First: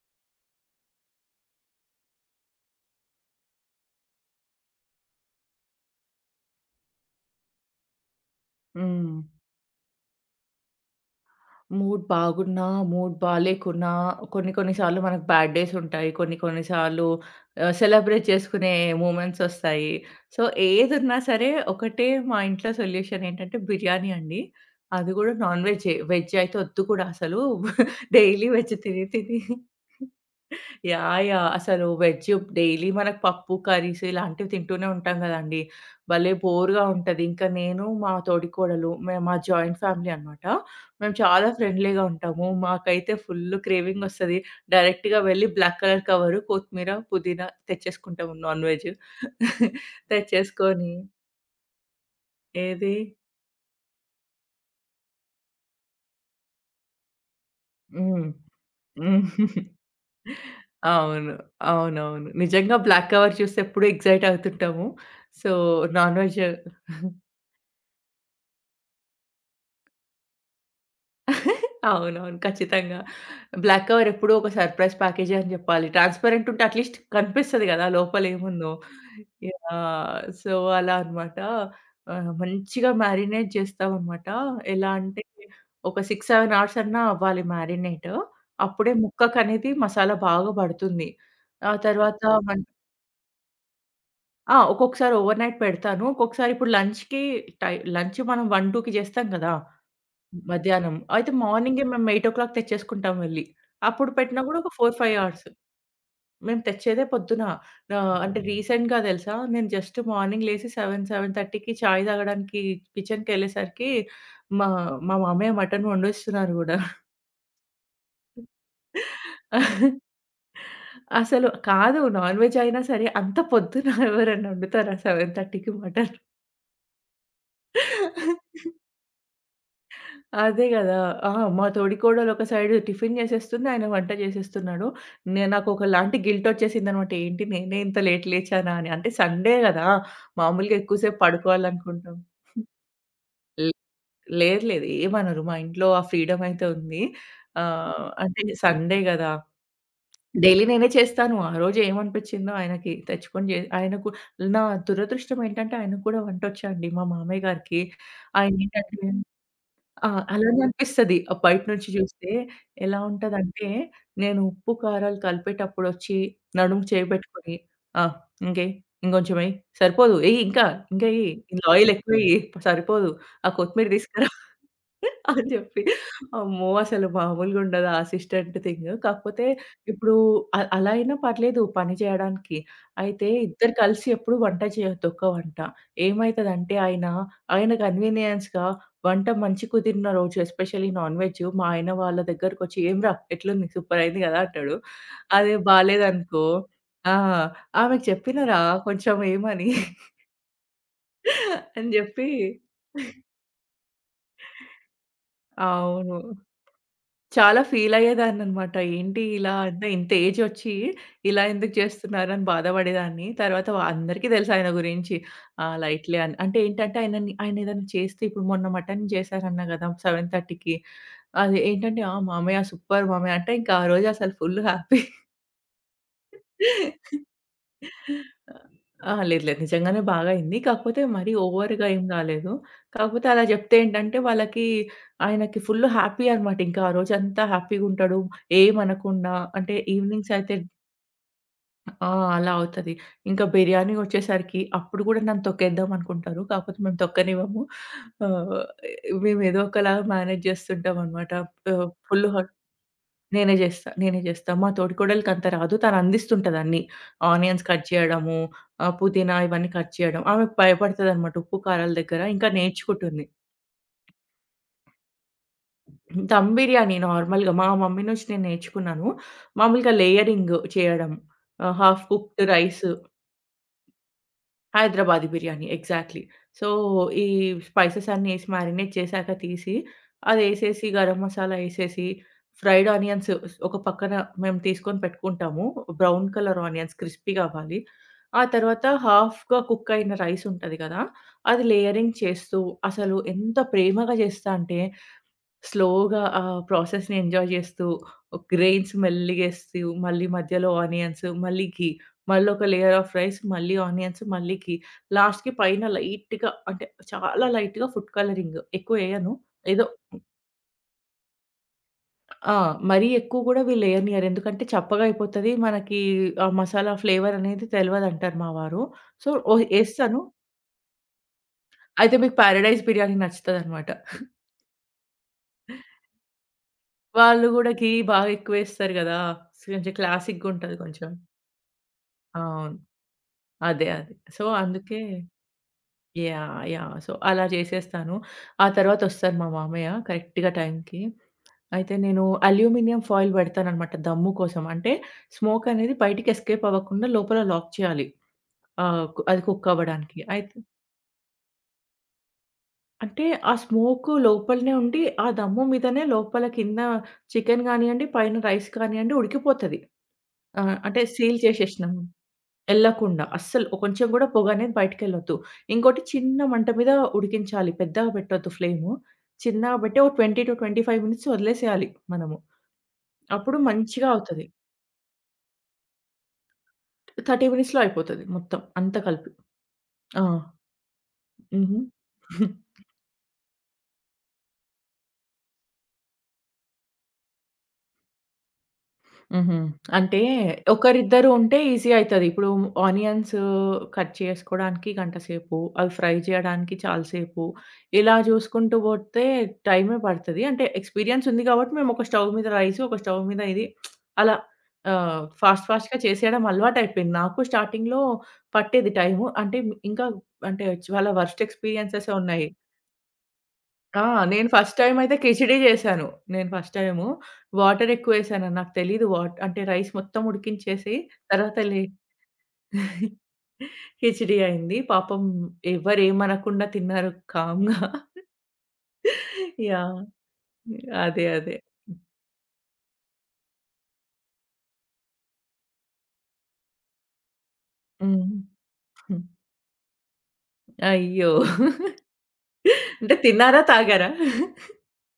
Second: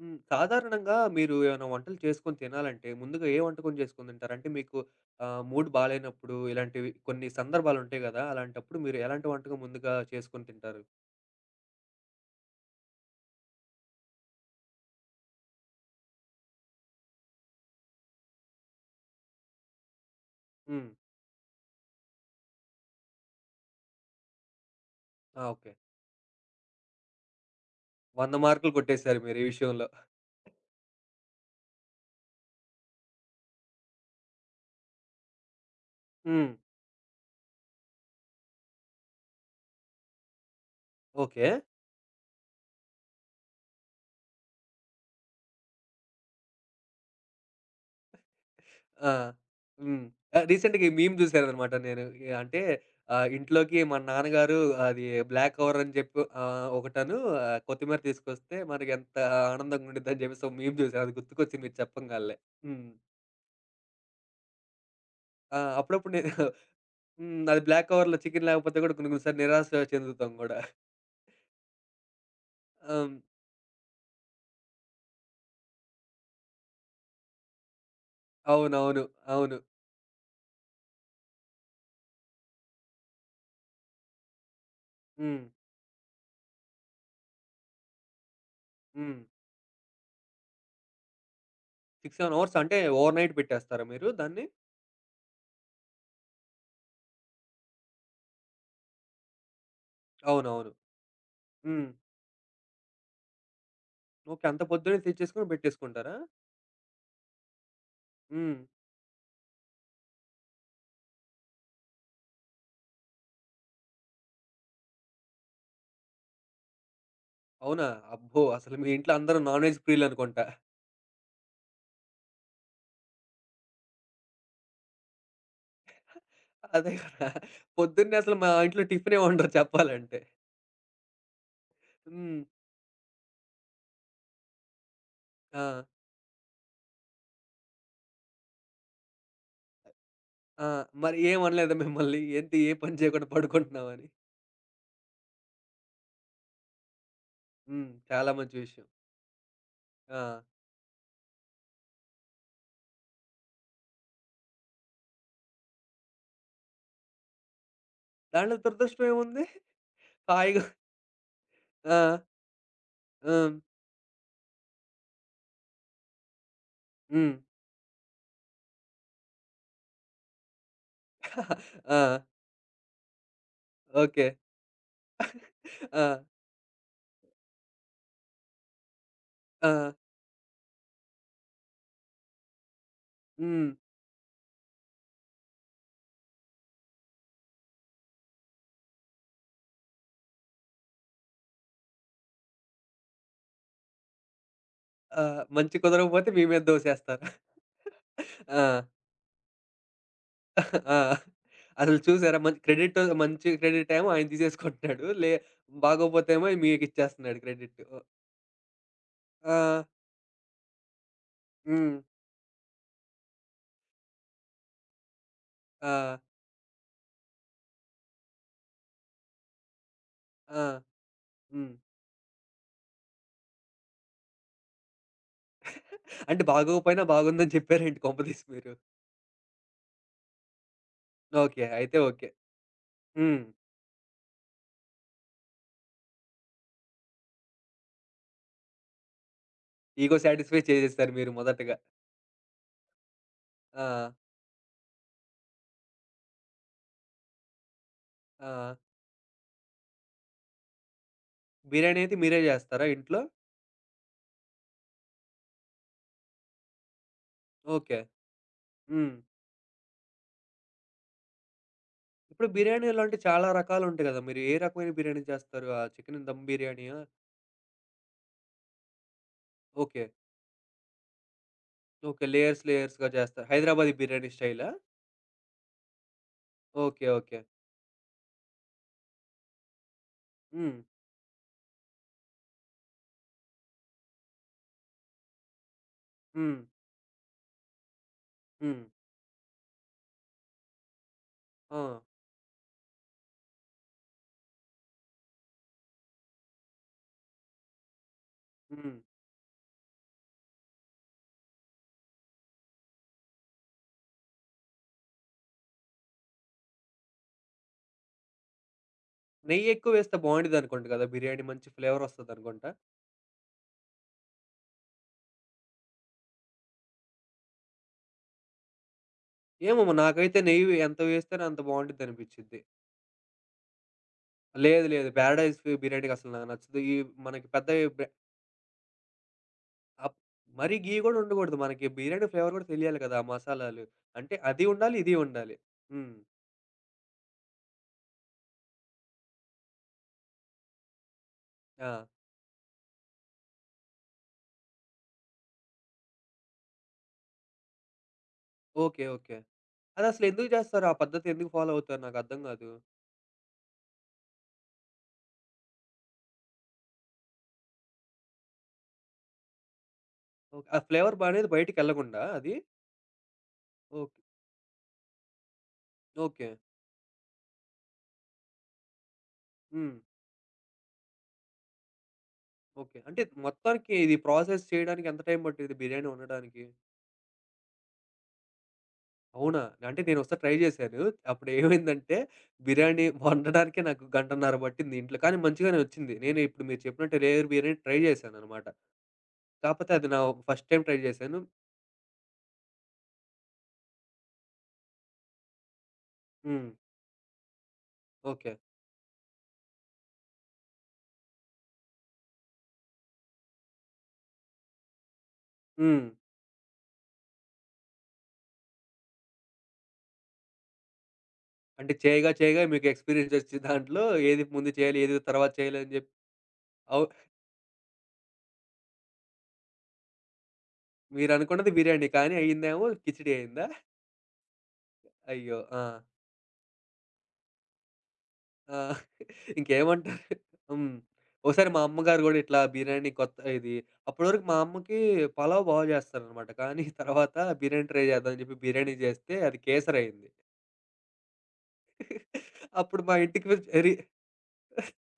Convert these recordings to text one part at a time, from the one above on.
హ్మ్. సాధారణంగా మీరు ఏమైనా వంటలు చేసుకొని తినాలంటే, ముందుగా ఏ వంటకం చేసుకొని తింటారు? అంటే మీకు మూడ్ బాలేనప్పుడు ఇలాంటివి కొన్ని సందర్భాలుంటాయి గదా! అలాంటప్పుడు మీరు హ్మ్. ఎలాంటి వంటకం ముందుగా చేసుకొని తింటారు? మూడ్ బాగున్నా, మూడ్ బాలేకున్నా కొన్ని కొన్ని సార్లు మనకు బ్యాడ్ డేస్ ఉంటాయి. కొన్ని కొన్ని సార్లు సెలబ్రేట్ చేసుకునే మూమెంట్స్ ఒస్తాయి. సో, హ్మ్. ఏదున్నా సరే ఒకటే మా ఇంట్లో సొల్యూషన్ ఏంటంటే బిర్యానీ అండి. అది గూడా ఆ! Non okay. వెజ్జే. వెజ్ అయితే ఒద్దు కూడా అసలు. 100 డైలీ మార్కులు వెజ్ తిని కొట్టేసారు మీరు తిని ఈ విషయంలో. యాహ్, యాహ్, అసలు వెజ్ డైలీ మనకు పప్పు, కర్రీస్ ఇలాంటివి తింటూనే ఉంటాం గదండీ! భలే హ్మ్. బోర్‌గా ఉంటది. ఇంకా నేను, మా తోడికోడలు మేము మా జాయింట్ ఫ్యామిలీ అనమాట. మేము చాలా ఓకే. ఫ్రెండ్లీగా ఉంటాము. మాకైతే ఫుల్ క్రేవింగ్ ఒస్తది. డైరెక్ట్‌గా వెళ్లి బ్లాక్ కలర్ కవరు, కొత్తిమీర, పుదీనా తెచ్చేసుకుంటాము నాన్ వెజ్. ఆ! హ్మ్. రీసెంట్‌గా ఈ తెచ్చేసుకొని మీమ్ చూసాననమాట నేను. ఎ అంటే ఏది. ఇంట్లోకి మా నాన్నగారు అది బ్లాక్ కవర్ అని చెప్పి కొత్తిమీర హ్మ్. తీసుకొస్తే మనకెంత హ్మ్. ఆనందంగా ఉండిద్దని జెప్పేసి ఒక మీమ్ చూసాను. అది అవును. గుర్తుకొచ్చింది మీరు అవునవును. చెప్పంగాలనే. నిజంగా హ్మ్. బ్లాక్ కవర్ చూసి ఎప్పుడూ ఎక్సైట్ అవుతుంటాము. సో, ఆ! అప్పుడప్పుడు నాన్ నేను వెజ్ హ్మ్. అది బ్లాక్ కవర్‌లో చికెన్ లేకపోతే కూడా కొన్ని కొన్ని సార్లు నిరాశ చెందుతాం గూడా. అవునవును. ఖచ్చితంగా. హ్మ్. బ్లాక్ కవర్ ఎప్పుడూ ఒక సర్‌ప్రైజ్ ప్యాకేజే అని జెప్పాలి. ట్రాన్స్‌పరెంట్ ఉంటే అట్‌లీస్ట్ కనిపిస్తది గదా! లోపలేముందో. అవునవును. అవును. యాహ్! సో, అలా అన్నమాట. మంచిగా మ్యారినేట్ జేస్తామన్నమాట. ఎలా అంటే హ్మ్. ఒక 6, 7 అవర్స్ అన్నా అవ్వాలి మ్యారినేట్. అప్పుడే హ్మ్. ముక్కకనేది మసాలా బాగా బడుతుంది. ఆ 6, తర్వాత 7 అవర్స్ మన్ అంటే ఓవర్‌నైట్ పెట్టేస్తారా మీరు దాన్ని? ఆ! ఒక్కొక్కసారి ఓవర్‌నైట్ పెడతాను. ఒక్కొక్కసారి ఇప్పుడు లంచ్‌కి లంచ్ మనం 1, 2కి జేస్తాం గదా! అవునవును. మధ్యాహ్నం. అయితే మార్నింగే హ్మ్. మేము 8:00 తెచ్చేసుకుంటాం వెళ్లి. అప్పుడు పెట్టినా ఓకే. గూడా అంత ఒక పొద్దున్నే 4, 5 అవర్స్. తెచ్చేసుకొని పెట్టేసుకుంటారా? మేము తెచ్చేదే పొద్దున. అంటే హ్మ్. రీసెంట్‌గా తెలుసా నేను జస్ట్ మార్నింగ్ లేసి 7, 7:30కి చాయ్ తాగడానికి కిచెన్‌కెళ్ళేసరికి మా మా మామయ్య మటన్ వండేస్తున్నారు గూడా. అవునా? అబ్బో! అసలు మీ ఇంట్లో అందరూ నాన్ వెజ్ ప్రియులనుకుంటా. అసలు కాదు నాన్ వెజ్ అయినా సరే అంత పొద్దున ఎవరైనా వండుతారా 7:30కి మటన్? అదే కదా! పొద్దున్నే అసలు మా ఇంట్లో టిఫినే వండరు చెప్పాలంటే. అదే గదా! ఆ! మా తోడికోడలు హ్మ్. ఒక సైడ్ టిఫిన్ జేసేస్తుంది. ఆయన వంట జేసేస్తున్నాడు. ఆ! నాకొకలాంటి గిల్టొచ్చేసిందనమాట. ఏంటి నేనే ఇంత లేట్ లేచానా అని. అంటే సండే గదా! ఆ! మామూలుగా ఎక్కువ మరి సేపు ఏమనలేదా పడుకోవాలనుకుంటాం. మిమ్మల్ని? ఏంటి ఏ పని చేయకుండా లే పడుకుంటున్నావని? లేదు, లేదు. ఏమనరు. మా ఇంట్లో ఆ ఫ్రీడమ్ అయితే ఉంది. హ్మ్. చాలా అంటే మంచి విషయం. సండే గదా! ఆ! డైలీ నేనే చేస్తాను. ఆ రోజు ఏమనిపిచ్చిందో ఆయనకి తెచ్చుకొని ఆయనకు నా దురదృష్టం ఏంటంటే ఆయనకు గూడా వంటొచ్చండి మా మామయ్య గారికి. దాంట్లో ఆయనేంటంటే దురదృష్టం ఏముంది? ఆ! అలానే హాయిగా అనిపిస్తది. బయట నుంచి ఆ! చూస్తే ఎలా హ్మ్. ఉంటదంటే, నేను ఉప్పు, కారాలు కలిపేటప్పుడొచ్చి నడుముకి చేయి హ్మ్. పెట్టుకొని, ఆ! ఇంకేయి, ఇంకొంచెం ఎయి, సరిపోదు ఎయి ఇంకా, ఇంకా ఎయి, ఇందులో ఆయిల్ ఎక్కువ ఆ! ఎయి, సరిపోదు. ఆ కొత్తిమీర ఓకే. తీసుకురా అని జెప్పి. ఆ! అమ్మో! అసలు మామూలుగుండదు ఆ అసిస్టెంట్ థింగ్. కాకపోతే ఆ! ఇప్పుడు అలా అయినా పర్లేదు పని జేయడానికి. అయితే హ్మ్. ఇద్దరు కలిసి ఎప్పుడు వంట చేయొద్దు ఒక్క వంట. ఏమైతదంటే ఆయన కన్వీనియన్స్‌గా వంట మంచి కుదిరిన రోజు ఎస్పెషల్లీ నాన్ వెజ్ మా ఆయన వాళ్ళ దగ్గరకొచ్చి "ఏమిరా ఎట్లుంది? సూపర్ అయింది గదా!" అంటాడు. ఆ! అదే మంచి కుదరకపోతే మీ బాలేదనుకో మీద ఆ! దోసేస్తారు. "ఆమెకు ఆ! చెప్పినరా కొంచెం ఏమని" ఆ! అని అసలు జెప్పి చూసారా మంచి క్రెడిట్ మంచి క్రెడిట్ ఏమో ఆయన తీసేసుకుంటున్నాడు. అవును. బాగోపోతే ఏమో మీకిచ్చేస్తున్నాడు చాలా క్రెడిట్. ఫీలయ్యేదాన్ననమాట. ఏంటి ఇలా ఆ! అంటే ఇంత ఏజొచ్చి ఇలా ఎందుకు హ్మ్. చేస్తున్నారని బాధపడేదాన్ని. తర్వాత అందరికీ తెలుసు ఆయన గురించి. ఆ! ఆ! లైట్‌లే అని. అంటే ఏంటంటే ఆయనని ఆయన ఏదైనా చేస్తే ఇప్పుడు మొన్న మటన్ చేశారన్నా గదా! ఆ! 7:30కి అది హ్మ్. ఏంటంటే, "ఆ! మామయ్య సూపర్ మామయ్య" అంటే ఇంకా ఆ రోజసలు ఫుల్ హ్యాపీ. అంటే బాగోకపోయినా బాగుందని చెప్పారేంటి కొంపదీసి మీరు? అహా! లేదు, లేదు. నిజంగానే బాగా అయింది. కాకపోతే మరీ ఓకే. ఓవర్‌గా అయితే ఏం ఓకే. కాలేదు. కాకపోతే హ్మ్. అలా చెప్తే ఏంటంటే వాళ్ళకి ఆయనకి ఫుల్ హ్యాపీ అనమాట. ఇంకా ఆ రోజంతా హ్యాపీగుంటాడు. ఏమనకుండా అంటే ఇగో ఈవినింగ్స్ అయితే సాటిస్ఫై చేసేసారు మీరు మొదటగా. ఆ! అలా అవుతది. ఇంకా ఆ! బిర్యానీ వచ్చేసరికి అప్పుడు కూడా నన్ను తొక్కేద్దాం అనుకుంటారు. కాకపోతే మేము తొక్కనివ్వము. ఆ! ఆహ్, మేమేదో ఒకలా మేనేజ్ చేస్తుంటామనమాట. ఆహ్, బిర్యానీ అయితే ఫుల్ మీరే హ జేస్తారా ఇంట్లో? నేనే జేస్తా. నేనే జేస్తా. మా తోడికోడలికంత రాదు. తను అందిస్తుంటది అన్నీ. Onions cut okay. చేయడము, హ్మ్. పుదీనా ఇవన్నీ కట్ చేయడం. ఆమెకు భయపడతదనమాట ఉప్పు, కారాల దగ్గర. ఇప్పుడు ఇంకా బిర్యానీలో అంటే నేర్చుకుంటుంది. చాలా రకాలుంటాయి గదా! మీరు ఏ రకమైన బిర్యానీ చేస్తారు? ఆ చికెన్ దమ్ దమ్ బిర్యానీ బిర్యానీయా? నార్మల్‌గా మా మమ్మీ నుంచి నేను నేర్చుకున్నాను. మామూలుగా ఓకే. లేయరింగ్ చేయడం. Half okay. Cooked layers rice. లేయర్స్‌గా చేస్తారు. హైదరాబాదీ బిర్యానీ స్టైలా? Hyderabadi biryani. Exactly. So, okay. ఈ ఓకే. స్పైసెస్ అన్నీ ఏసి మ్యారినేట్ చేశాక తీసి, హ్మ్. అదేసేసి గరం మసాలా ఏసేసి, ఫ్రైడ్ ఆనియన్స్ ఒక పక్కన మేము తీసుకొని పెట్టుకుంటాము. బ్రౌన్ హ్మ్. కలర్ ఆనియన్స్ క్రిస్పీగా అవ్వాలి. ఆ హ్మ్. తర్వాత హాఫ్‌గా కుక్ అయిన రైస్ ఉంటది కదా! అది ఆ! లేయరింగ్ చేస్తూ అసలు ఎంత ప్రేమగా చేస్తా అంటే స్లోగా ఆ ప్రాసెస్‌ని ఎంజాయ్ జేస్తూ, గ్రెయిన్స్ హ్మ్. మెల్లిగేస్తూ, మళ్ళీ మధ్యలో ఆనియన్స్, మళ్ళీ ఘీ, మళ్ళీ ఒక లేయర్ ఆఫ్ రైస్, మళ్ళీ ఆనియన్స్, మళ్ళీ ఘీ. లాస్ట్‌కి పైన లైట్‌గా అంటే చాలా లైట్‌గా ఫుడ్ కలరింగ్ ఎక్కువేయను. ఏదో నెయ్యెక్కువ వేస్తే బావుండిద్దనుకుంట గదా! బిర్యానీ మంచి ఆ! ఫ్లేవరొస్తదనుకుంటా. మరీ ఎక్కువ గూడా వీళ్ళేయనియరు. ఎందుకంటే చప్పగా అయిపోతది. మనకి ఆ మసాలా ఫ్లేవర్ అనేది తెలవదంటారు మా వారు. So, oh! ఏమోమో ఏస్తాను. నాకైతే నెయ్యి ఎంత వేస్తేనే అంత అయితే మీకు బావుండిద్దనిపిచ్చిద్ది. పారడైజ్ బిర్యానీ నచ్చుతదనమాట. లేదు లేదు. 'పారడైజ్' బిర్యానీకసలు నాకు నచ్చదు. ఈ మనకి వాళ్ళు పెద్ద గూడా ఘీ బాగా ఎక్కువేస్తారు గదా! కొంచెం అప్ మరీ క్లాసిక్‌గుంటది ఘీ కొంచెం. గూడా ఉండగూడదు. మనకి బిర్యానీ ఫ్లేవర్ గూడా అవును. తెలియాలి గదా! ఆ మసాలాలు. అదే, అదే. అంటే సో, అది ఉండాలి, అందుకే ఇది ఉండాలి. హ్మ్. యాహ్, యాహ్, సో, అలా చేసేస్తాను. ఆ తర్వాతొస్తారు మా మామయ్య కరెక్ట్‌గా టైంకి. ఆ! అయితే నేను అల్యూమినియం ఫాయిల్ పెడతాననమాట దమ్ము కోసం. అంటే స్మోక్ అనేది బయటికి ఎస్కేప్ అవ్వకుండా లోపల లాక్ చేయాలి. ఓకే. ఆహ్, కు ఓకే. అది కుక్ అవ్వడానికి. అదసలు ఎందుకు అయితే జేస్తారు? ఆ పద్ధతి ఎందుకు ఫాలో అవుతారు? నాకర్థం గాదు. అంటే ఆ స్మోకు లోపలనే ఉండి, ఆ దమ్ము మీదనే లోపల కింద చికెన్ గానియండి, పైన రైస్ కానియండి ఉడికిపోతది. ఓకే. ఆ అంటే ఫ్లేవర్ సీల్ అనేది చేసేసినాం. బయటికెళ్ళకుండా అది? ఎళ్ళకుండా. అస్సలు కొంచెం ఓకే. గూడా పొగనేది బయటికెళ్ళొద్దు. ఇంకోటి చిన్న ఓకే. మంట మీద ఉడికించాలి. పెద్దగా పెట్టొద్దు ఫ్లేము. చిన్నగా హ్మ్. పెట్టి ఒక 20-25 మినిట్స్ వదిలేసేయాలి మనము. ఓకే. అంటే అప్పుడు మొత్తానికి మంచిగా ఇది అవుతది. ప్రాసెస్ చేయడానికి ఎంత టైం పట్టిద్ది బిర్యానీ వండడానికి? 30 మినిట్స్‌లో అయిపోతది మొత్తం అంతా కలిపి. అవునా? అంటే ఆ! నేనొకసారి ట్రై జేశాను. హుహు. అప్పుడేమైందంటే బిర్యానీ వండడానికే నాకు గంటన్నర పట్టింది ఇంట్లో. కానీ మంచిగానే వచ్చింది. నేను ఇప్పుడు మీరు చెప్పినట్టు లేయర్ బిర్యానీ ట్రై జేశాననమాట. హుహు. కాపోతే అది నా అంటే ఫస్ట్ టైమ్ ట్రై ఒకరిద్దరు చేశాను. ఉంటే ఈజీ అయితది. ఇప్పుడు ఆనియన్స్ కట్ చేసుకోవడానికి గంట సేపు, అవి ఫ్రై హ్మ్. చేయడానికి చాలా సేపు, ఇలా ఓకే. చూసుకుంటూ పోతే టైమే పడతది. అంటే ఎక్స్‌పీరియన్స్ ఉంది కాబట్టి మేము ఒక స్టవ్ మీద రైస్, ఒక స్టవ్ మీద ఇది అలా ఫాస్ట్ ఫాస్ట్‌గా హ్మ్. చేసేయడం అలవాటయిపోయింది. నాకు స్టార్టింగ్‌లో పట్టేది టైము. అంటే ఇంకా అంటే చాలా వరస్ట్ అంటే ఎక్స్‌పీరియన్సెసే చేయగా, ఉన్నాయి. చేయగా మీకు ఎక్స్‌పీరియన్స్ ఒచ్చి దాంట్లో ఆ! ఏది నేను ముందు ఫస్ట్ టైమ్ చేయాలి, అయితే ఏది తర్వాత కిచిడీ చేయాలి అని చేశాను. జెప్పి నేను ఫస్ట్ అవు టైము వాటర్ ఎక్కువేశాను. నాకు తెలీదు వాట్ అంటే రైస్ మొత్తం ఉడికించేసి తర్వాత మీరనుకున్నది బిర్యానీ కానీ అయిందేమో కిచిడి అయిందా? కిచిడీ అయింది. పాపం అయ్యో! ఆ! ఎవ్వరేమనకుండా తిన్నారు కామ్‌గా. ఆ! యాహ్! ఇంకేమంటారు? హ్మ్. అదే, అదే. ఓసారి మా అమ్మగారు గూడా ఇట్లా బిర్యానీ కొత్త ఇది అప్పటివరకు మా అమ్మకి పలావ్ బా జేస్తారనమాట. కానీ తర్వాత బిర్యానీ ట్రై హ్మ్. చేద్దాం అని జెప్పి బిర్యానీ హ్మ్. జేస్తే అది కేసరయింది. అయ్యో! అప్పుడు మా అంటే ఇంటికి తిన్నారా? రి తాగారా?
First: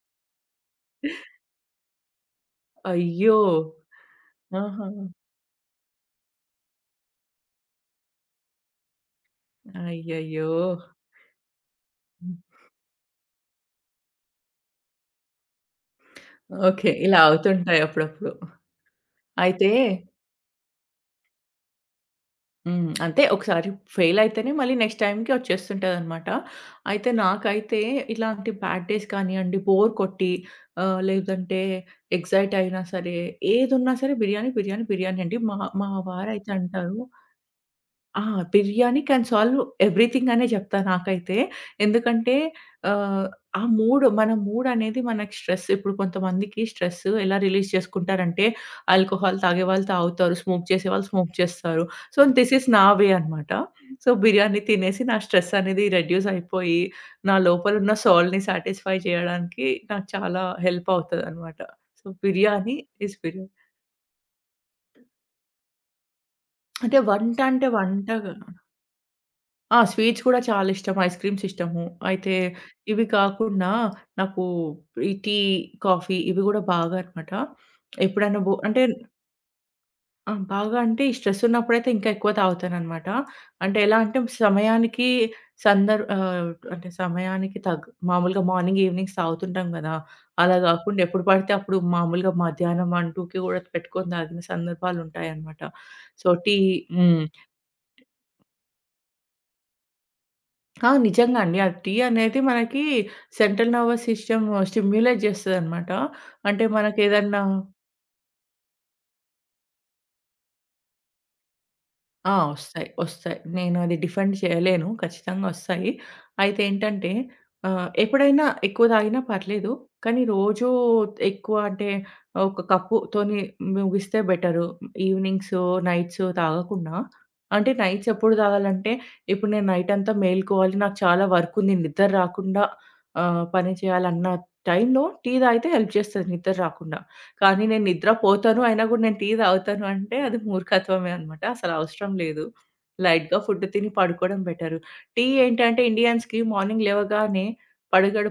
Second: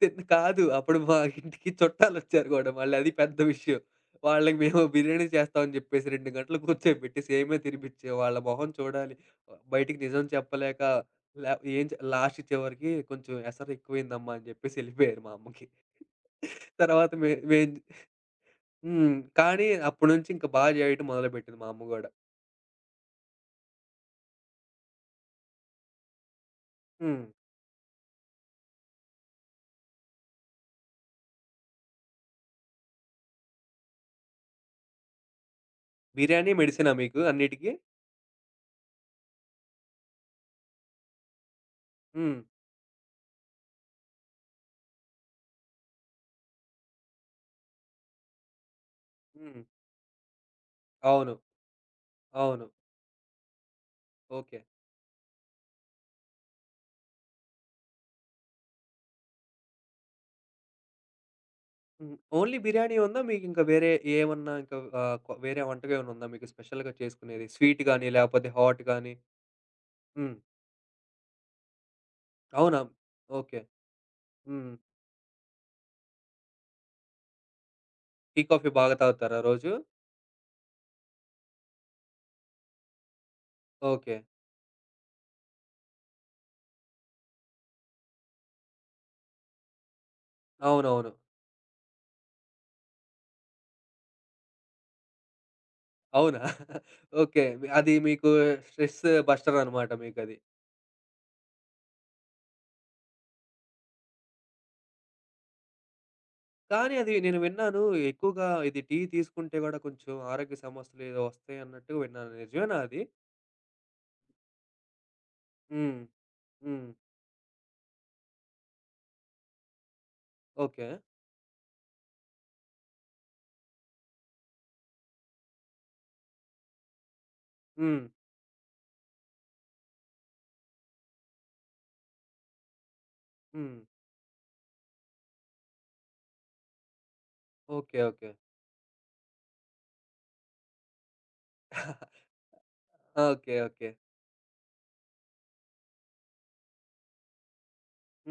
కాదు. అప్పుడు మా ఇంటికి చుట్టాలొచ్చారు గూడా మళ్ళీ అది పెద్ద అయ్యో! విషయం. వాళ్ళకి మేము ఆహా! బిర్యానీ చేస్తామని జెప్పేసి 2 గంటలు కూర్చోబెట్టి సేమియా తినిపిచ్చాం. వాళ్ళ మొహం చూడాలి. బయటికి నిజం అయ్యయ్యో! చెప్పలేక లా లాస్ట్ చివరికి కొంచెం ఎసరెక్కువైందమ్మా అని జెప్పేసి ఎళ్ళిపోయారు మా అమ్మకి. ఓకే. తర్వాత ఇలా మేం అవుతుంటాయి అప్పుడప్పుడు. హ్మ్. కానీ అయితే అప్పటినుంచి ఇంక బా జేయటం మొదలుపెట్టింది మా అమ్మ గూడా. హ్మ్. అంటే ఒకసారి ఫెయిలయితేనే మళ్ళీ నెక్స్ట్ టైమ్‌కి వచ్చేస్తుంటదనమాట. అయితే హ్మ్. నాకైతే ఇలాంటి బ్యాడ్ డేస్ కానియండి, బోర్ కొట్టి లేదంటే ఎక్సైట్ అయినా సరే ఏదున్నా సరే బిర్యానీ, బిర్యానీ, బిర్యానీ అండి. మా మా వారైతే బిర్యానీ, మెడిసినా అంటారు మీకు అన్నిటికి? ఆ! బిర్యానీ క్యాన్ సాల్వ్ ఎవ్రీథింగ్ అనే జెప్తా నాకైతే. ఎందుకంటే హ్మ్. ఆహ్, ఆ మూడ్ మన మూడ్ అనేది మనకి స్ట్రెస్ ఇప్పుడు కొంతమందికి స్ట్రెస్ ఎలా రిలీజ్ చేసుకుంటారంటే ఆల్కహాల్ హ్మ్. తాగేవాళ్ళు తాగుతారు. స్మోక్ చేసేవాళ్ళు స్మోక్ అవును. చేస్తారు. సో, దిస్ అవును. ఈస్ నా వే అనమాట. So, okay. బిర్యానీ తినేసి నా స్ట్రెస్ అనేది రెడ్యూస్ అయిపోయి నా లోపలున్న సోల్‌ని సాటిస్ఫై చేయడానికి నాకు చాలా హెల్ప్ అవుతదనమాట. సో, హ్మ్. ఓన్లీ బిర్యానీ బిర్యానీ ఈస్ ఉందా? బిర్యానీ. మీకింకా వేరే ఏమన్నా ఇంకా వేరే వంటకేమైనా ఉందా మీకు స్పెషల్‌గా అంటే వంట చేసుకునేది? అంటే స్వీట్ గాని, వంటగా లేపోతే హాట్ గాని? ఆ! స్వీట్స్ హ్మ్. కూడా చాలా ఇష్టం. ఐస్ క్రీమ్స్ ఇష్టము. అయితే అవునా? ఇవి ఓకే. కాకుండా నాకు హ్మ్. ఈ టీ, కాఫీ ఇవి గూడా బాగా అనమాట. ఎప్పుడైనా టీ, కాఫీ అంటే బాగా తాగుతారా రోజు? బాగా అంటే ఈ స్ట్రెస్ ఉన్నప్పుడైతే ఇంకా ఎక్కువ తాగుతాననమాట. అంటే ఎలా ఓకే. అంటే సమయానికి అంటే సమయానికి మామూలుగా మార్నింగ్, ఈవినింగ్స్ తాగుతుంటాం గదా! అలా గాకుండా అవునవును. ఎప్పుడు పడితే అప్పుడు మామూలుగా మధ్యాహ్నం 1, 2 కూడా పెట్టుకొని తాగిన సందర్భాలుంటాయనమాట. సో, అవునా? టీ హ్మ్. ఓకే. అది మీకు స్ట్రెస్ బస్టర్ అనమాట మీకది. ఆ! నిజంగా అండి. ఆ టీ అనేది మనకి సెంట్రల్ నర్వస్ సిస్టమ్ స్టిమ్యులేట్ చేస్తదనమాట. అంటే కానీ అది నేను మనకేదన్నా విన్నాను ఎక్కువగా ఇది టీ తీసుకుంటే గూడా కొంచెం ఆరోగ్య సమస్యలు ఏదో వస్తాయన్నట్టుగా విన్నాను. ఆ! నిజమేనా ఒస్తాయి, అది? ఒస్తాయి. నేనది డిఫెండ్ చేయలేను. ఖచ్చితంగా ఒస్తాయి. హ్మ్. అయితే హ్మ్. ఏంటంటే ఎప్పుడైనా ఎక్కువ తాగినా పర్లేదు. కానీ రోజూ ఓకే. ఎక్కువ అంటే ఒక కప్పుతోని ముగిస్తే బెటరు. ఈవినింగ్స్, నైట్స్ తాగకుండా. అంటే హ్మ్. నైట్స్ ఎప్పుడు తాగాలంటే ఇప్పుడు నేను నైట్ అంతా మేలుకోవాలి. నాకు చాలా వర్క్ ఉంది. నిద్ర రాకుండా పని హ్మ్. చేయాలన్న టైంలో టీ తాగితే హెల్ప్ చేస్తది నిద్ర రాకుండా. కానీ నేను ఓకే. ఓకే. నిద్రపోతాను. అయినా గూడా నేను టీ తాగుతాను అంటే అది మూర్ఖత్వమే అన్నమాట. అసలు అవసరం లేదు. లైట్‌గా ఓకే. Food okay. తిని పడుకోవడం బెటరు. టీ ఏంటంటే ఇండియన్స్‌కి మార్నింగ్ లేవగానే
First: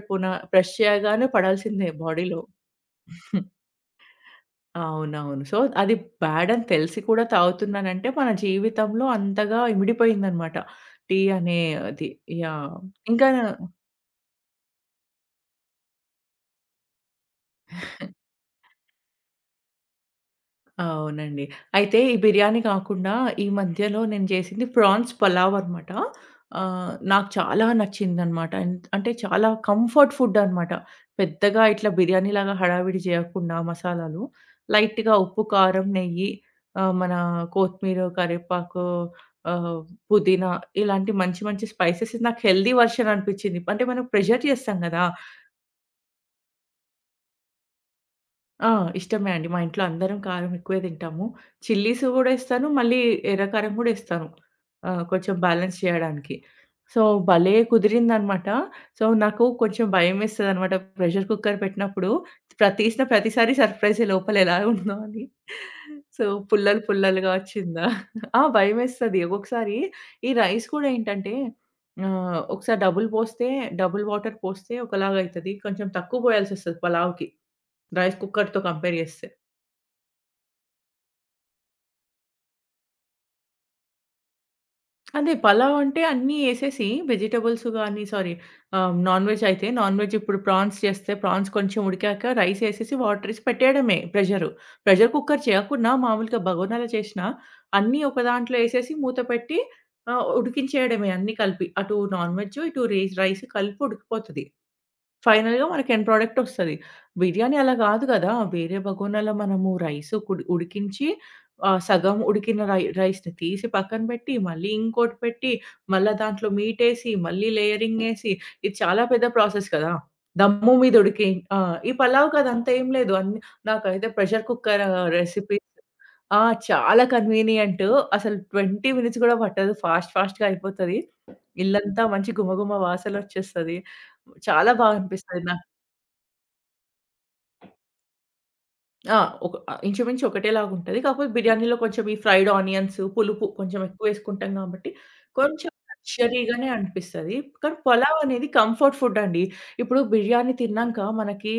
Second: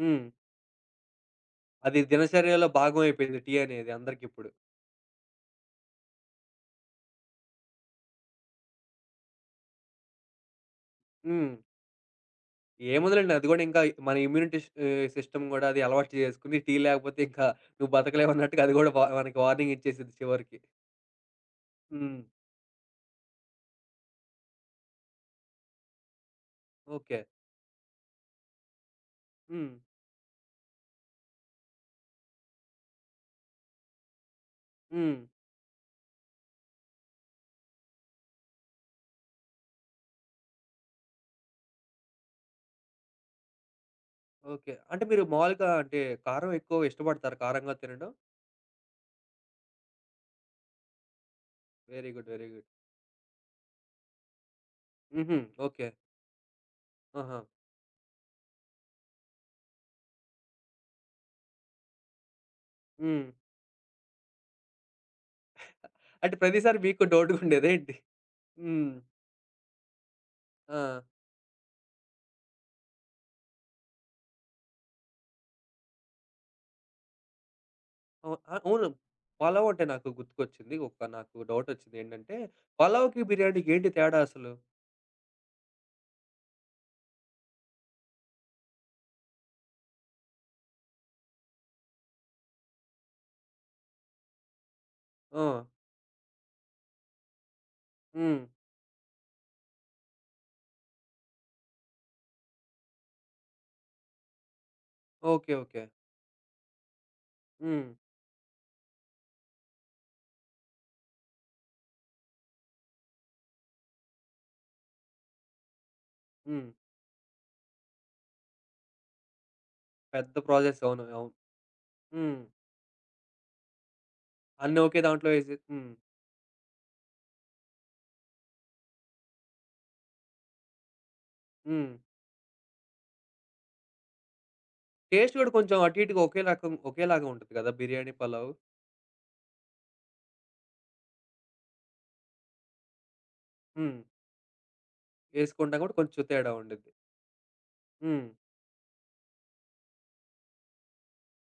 హ్మ్. బ్రష్ చేయగానే పడాల్సిందే అది బాడీలో. దినచర్యలో భాగం అయిపోయింది టీ అనేది అందరికిప్పుడు. అవునవును. సో, అది బ్యాడ్ అని తెలిసి కూడా తాగుతున్నానంటే మన జీవితంలో అంతగా ఇమిడిపోయిందన్నమాట. టీ హ్మ్. అనే అది యాహ్! ఇంకా ఏముందిలెండి అది గూడా ఇంకా మన ఇమ్యూనిటీ సిస్టమ్ గూడా అది అలవాటు చేసుకొని టీ లేకపోతే ఇంకా నువ్వు బతకలేవన్నట్టుగా అది గూడా మనకి వార్నింగ్ ఇచ్చేసిద్ది చివరికి. అవునండి. అయితే ఈ హ్మ్. బిర్యానీ కాకుండా ఈ మధ్యలో నేను చేసింది ప్రాన్స్ పలావ్ అనమాట. ఓకే. నాకు చాలా నచ్చిందనమాట. అంటే చాలా హ్మ్. కంఫర్ట్ ఫుడ్ అనమాట. పెద్దగా ఇట్లా బిర్యానీలాగా హడావిడి చేయకుండా మసాలాలు, లైట్‌గా హ్మ్. ఉప్పు, కారం, నెయ్యి మన కొత్తిమీర, కరివేపాకు ఆహ్, పుదీనా ఇలాంటి మంచి మంచి స్పైసెస్ నాకు హెల్తీ వర్షన్ అనిపించింది. అంటే మనం ప్రెషర్ ఓకే. చేస్తాం కదా! అంటే మీరు మాములుగా అంటే కారం ఎక్కువ ఇష్టపడతారా కారంగా తినడం? ఆ! ఇష్టమే అండి. మా ఇంట్లో అందరం కారం ఎక్కువే తింటాము. Chillies very good. గూడా వెరీ ఏస్తాను. గుడ్. మళ్ళీ ఎర్ర కారం గూడా ఏస్తాను. కొంచెం హుహు. Balance okay. చేయడానికి. సో, ఆహా! భలే కుదిరిందనమాట. సో, నాకు కొంచెం భయమేస్తదనమాట ప్రెషర్ కుక్కర్ పెట్టినప్పుడు. హ్మ్. ప్రతిసారి సర్ప్రైజే లోపల ఎలా ఉందో అని. సో, అంటే ప్రతిసారి పుల్లలు మీకు పుల్లలుగా డౌట్‌గుండేదా వచ్చిందా? ఏంటి? ఆ! హ్మ్. భయమేస్తది. ఒక్కొక్కసారి ఈ రైస్ ఆ! కూడా ఏంటంటే ఒకసారి డబుల్ పోస్తే, డబుల్ వాటర్ పోస్తే ఒకలాగయితది. కొంచెం తక్కువ పోయాల్సొస్తది పలావ్‌కి. రైస్ ఆ! కుక్కర్‌తో అవును. కంపేర్ చేస్తే. పలావ్ అంటే నాకు గుర్తుకొచ్చింది. ఒక నాకు డౌటొచ్చింది. ఏంటంటే, పలావ్‌కి, బిర్యానీకి ఏంటి తేడా అసలు? అదే పలావ్ అంటే అన్నీ ఏసేసి వెజిటబుల్స్ గానీ సారీ నాన్ వెజ్ అయితే నాన్ వెజ్ ఇప్పుడు ప్రాన్స్ చేస్తే ప్రాన్స్ కొంచెం ఉడికాక రైస్ ఏసేసి వాటర్ ఏసి పెట్టేయడమే ప్రెషరు. ప్రెషర్ కుక్కర్ ఆ! చేయకున్నా మామూలుగా బగోనాలో చేసినా అన్నీ ఒక హ్మ్. దాంట్లో ఏసేసి మూత పెట్టి ఉడికించేయడమే అన్నీ కలిపి. అటు నాన్ వెజ్ ఇటు రైస్ కలిపి ఉడికిపోతది. ఓకే. ఫైనల్‌గా ఓకే. మనకి ఎండ్ ప్రొడక్ట్ ఒస్తది. బిర్యానీ అలా హ్మ్. గాదు గదా! వేరే బగోనాలో మనము రైస్ కుడి ఉడికించి సగం ఉడికిన రైస్‌ని తీసి పక్కన బెట్టి, మళ్ళీ ఇంకోటి పెట్టి, మళ్ళా దాంట్లో హ్మ్. మీటేసి, మళ్ళీ లేయరింగ్ ఏసి, ఇది చాలా పెద్ద ప్రాసెస్ కదా! పెద్ద దమ్ము ప్రాసెస్. మీద అవును. ఉడికి అవును. ఆ! ఈ పలావ్‌కి హ్మ్. అదంతా ఏం లేదు. అన్ని నాకైతే ప్రెషర్ అన్నీ కుక్కర్ ఒకే దాంట్లో ఏసి రెసిపీస్ హ్మ్. ఆ! చాలా కన్వీనియంట్. అసలు 20 మినిట్స్ గూడా పట్టదు. ఫాస్ట్ ఫాస్ట్‌గా అయిపోతది. హ్మ్. ఇల్లంతా మంచి గుమగుమ వాసనొచ్చేస్తది. చాలా బా టేస్ట్ అనిపిస్తది. గూడా కొంచెం అటు ఇటుగా ఒకే రకం ఒకేలాగా ఉంటది గదా! బిర్యానీ, పలావ్. ఆ! ఒక ఇంచుమించు ఒకటేలాగుంటది. కాకపోతే బిర్యానీలో కొంచెం ఈ ఫ్రైడ్ ఆనియన్స్, పులుపు కొంచెం హ్మ్. ఎక్కువేసుకుంటాం గాబట్టి, కొంచెం ఏసుకుంటాం గూడా కొంచెం తేడా లగ్జరీగానే ఉండిద్ది. అనిపిస్తది. కానీ పలావ్ హ్మ్. అనేది కంఫర్ట్ ఫుడ్డండి. ఇప్పుడు బిర్యానీ తిన్నాంక మనకి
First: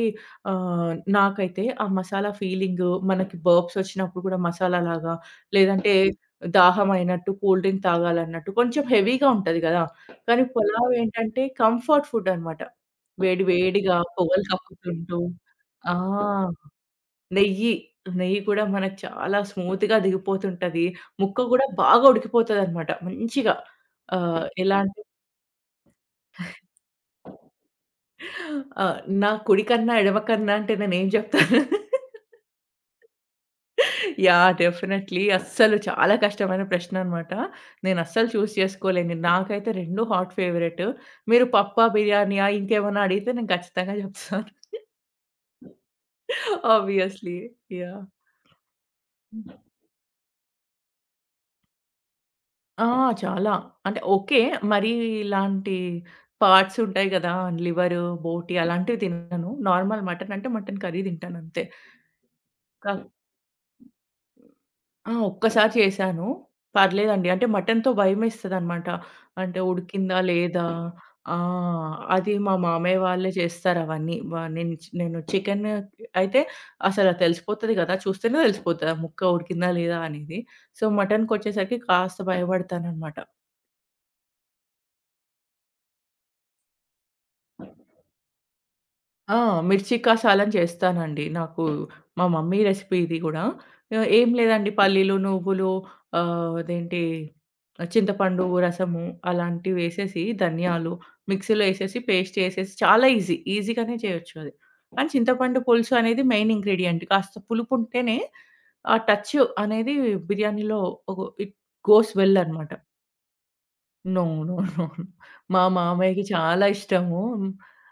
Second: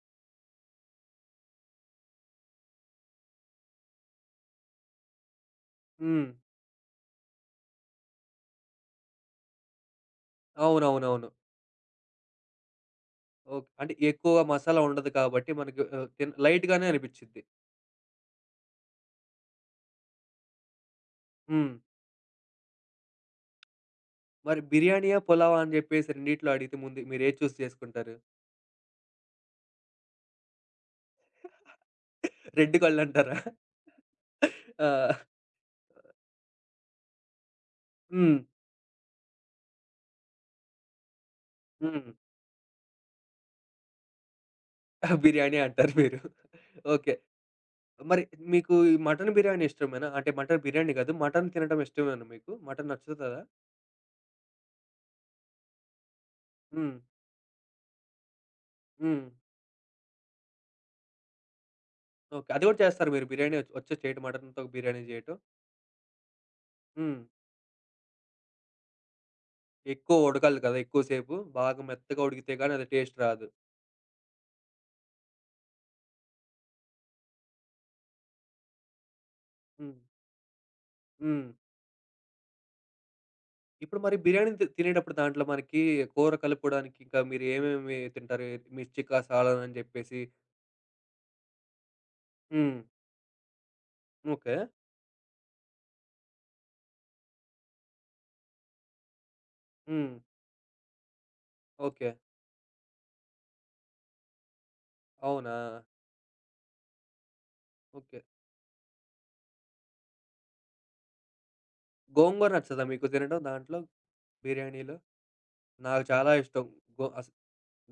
ఆహ్, నాకైతే ఆ మసాలా ఫీలింగు, మనకి బర్ప్స్ ఒచ్చినప్పుడు గూడా మసాలాలాగా, లేదంటే హ్మ్. దాహమైనట్టు, కూల్ డ్రింక్ తాగాలన్నట్టు కొంచెం హెవీగా ఉంటది గదా! కానీ పులావ్ అవునవునవును. ఏంటంటే కంఫర్ట్ ఫుడ్డనమాట. వేడి ఓకే. అంటే వేడిగా ఎక్కువ పొగలు మసాలా ఉండదు కక్కుతుంటూ కాబట్టి మనకి ఆ! లైట్‌గానే అనిపిచ్చిద్ది. నెయ్యి. నెయ్యి కూడా మనకు చాలా స్మూత్‌గా దిగిపోతుంటది. ముక్క గూడా హ్మ్. బాగా ఉడికిపోతదనమాట మంచిగా. మరి ఎలా అంటే బిర్యానీయా? పులావా? అని జెప్పేసి రెండిట్లో అడిగితే ముందు మీరేది చేసుకుంటారు? నా కుడి కన్నా, ఎడమ కన్నా అంటే నేనేం జెప్తాను? రెడ్ కళ్ళంటారా? యాహ్! ఆ! డెఫినైట్‌లీ. అస్సలు చాలా కష్టమైన ప్రశ్ననమాట. నేను అస్సలు హ్మ్. చేసుకోలేను. నాకైతే 2 హాట్ ఫేవరెట్. మీరు పప్పా, హ్మ్. బిర్యానీయా ఇంకేమన్నా అడిగితే నేను ఖచ్చితంగా జెప్తాను. బిర్యానీ అంటారు మీరు. ఓకే. ఆబ్వియస్‌లీ. యాహ్! మరి మీకు ఈ మటన్ బిర్యానీ ఇష్టమేనా? అంటే మటన్ బిర్యానీ కాదు. మటన్ తినడం ఇష్టమేనా మీకు? ఆ! మటన్ నచ్చుతదా? చాలా. అంటే ఓకే. మరీ ఇలాంటి పార్ట్స్ హ్మ్. ఉంటాయి గదా! లివరు, బోటీ అలాంటివి హ్మ్. తినను. నార్మల్ మటన్ అంటే మటన్ కర్రీ తింటానంతే. ఓకే. అది గూడా కా చేస్తారా మీరు? బిర్యానీ వచ్చా చేయడం? మటన్‌తో బిర్యానీ ఆ! జేయటం? ఒక్కసారి చేశాను. హ్మ్. పర్లేదండి. అంటే మటన్‌తో భయమేస్తదనమాట. అంటే ఉడికిందా? ఎక్కువ ఉడకాలి లేదా? కదా! ఎక్కువ ఆ! సేపు. బాగా మెత్తగా అది మా ఉడికితే గాని అది మామయ్య టేస్ట్ వాళ్ళే రాదు. చేస్తారవన్నీ. వ నేను చి నేను చికెన్ అయితే అసలు తెలిసిపోతది గదా! చూస్తేనే తెలిసిపోతది. ఆ ముక్క ఉడికిందా? హ్మ్. లేదా? అనేది. సో, హ్మ్. మటన్‌కొచ్చేసరికి కాస్త భయపడతాననమాట. ఇప్పుడు మరి బిర్యానీ తినేటప్పుడు దాంట్లో మనకి కూర కలుపుకోడానికి ఇంకా మీరు ఏమేమి తింటారు? మిర్చికా ఆ! సాలన్ అని మిర్చి చెప్పేసి కసాలని చేస్తానండి. నాకు మా మమ్మీ హ్మ్. రెసిపీ ఇది గూడా. ఏం ఓకే. లేదండి పల్లీలు, నువ్వులు అదేంటి చింతపండు రసము హ్మ్. అలాంటివేసేసి, ధనియాలు మిక్సీలో ఏసేసి ఓకే. పేస్ట్ చేసేసి చాలా ఈజీ. ఈజీగానే చేయొచ్చు అది. కానీ అవునా? చింతపండు పులుసు అనేది మెయిన్ ఇంగ్రీడియెంట్. కాస్త పులుపుంటేనే ఓకే. ఆ టచ్ అనేది బిర్యానీలో ఇట్ గోస్ వెల్ గోంగూర అనమాట. నచ్చదా మీకు తినడం దాంట్లో? No, no, no. బిర్యానీలో? మా నాకు మామయ్యకి చాలా ఇష్టం. చాలా గో ఇష్టము. అస్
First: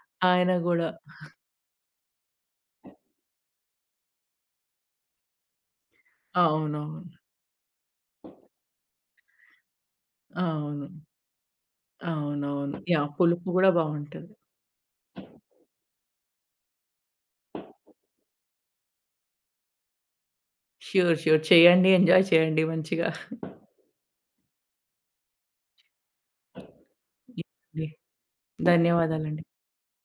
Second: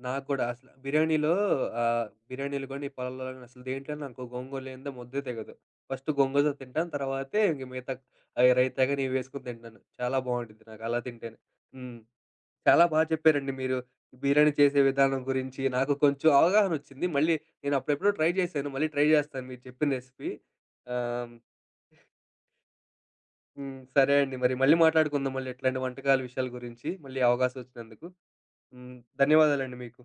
నాకు కూడా ఆయన అసల గూడా బిర్యానీలో బిర్యానీలు గాని, పొలాల్లో గాని అసలు దేంట్లో నాకు గోంగూర లేనిదే ముద్దే దిగదు. ఫస్ట్ గోంగూరతో అవునవును. తింటాను. తర్వాతే ఇంక మిగతా రైతా గాని ఇవి వేసుకొని తింటాను. చాలా బావుండిద్ది నాకు అవును. అలా తింటేనే. హ్మ్. అవునవును. చాలా బా యాహ్! పులుపు చెప్పారండి గూడా మీరు. బావుంటది. బిర్యానీ చేసే విధానం గురించి నాకు కొంచెం అవగాహనొచ్చింది. మళ్ళీ నేను అప్పుడెప్పుడో ట్రై చేశాను. మళ్ళీ ట్రై జేస్తాను మీరు చెప్పిన రెసిపీ. Sure, ah, sure. చేయండి. ఎంజాయ్ చేయండి మంచిగా. హ్మ్. సరే అండి. మరి మళ్ళీ మాట్లాడుకుందాం మళ్ళీ ఇట్లాంటి వంటకాల విషయాల గురించి. మళ్ళీ అవకాశం యాహ్! వచ్చినందుకు. హ్మ్. ధన్యవాదాలండి. ధన్యవాదాలండి మీకు.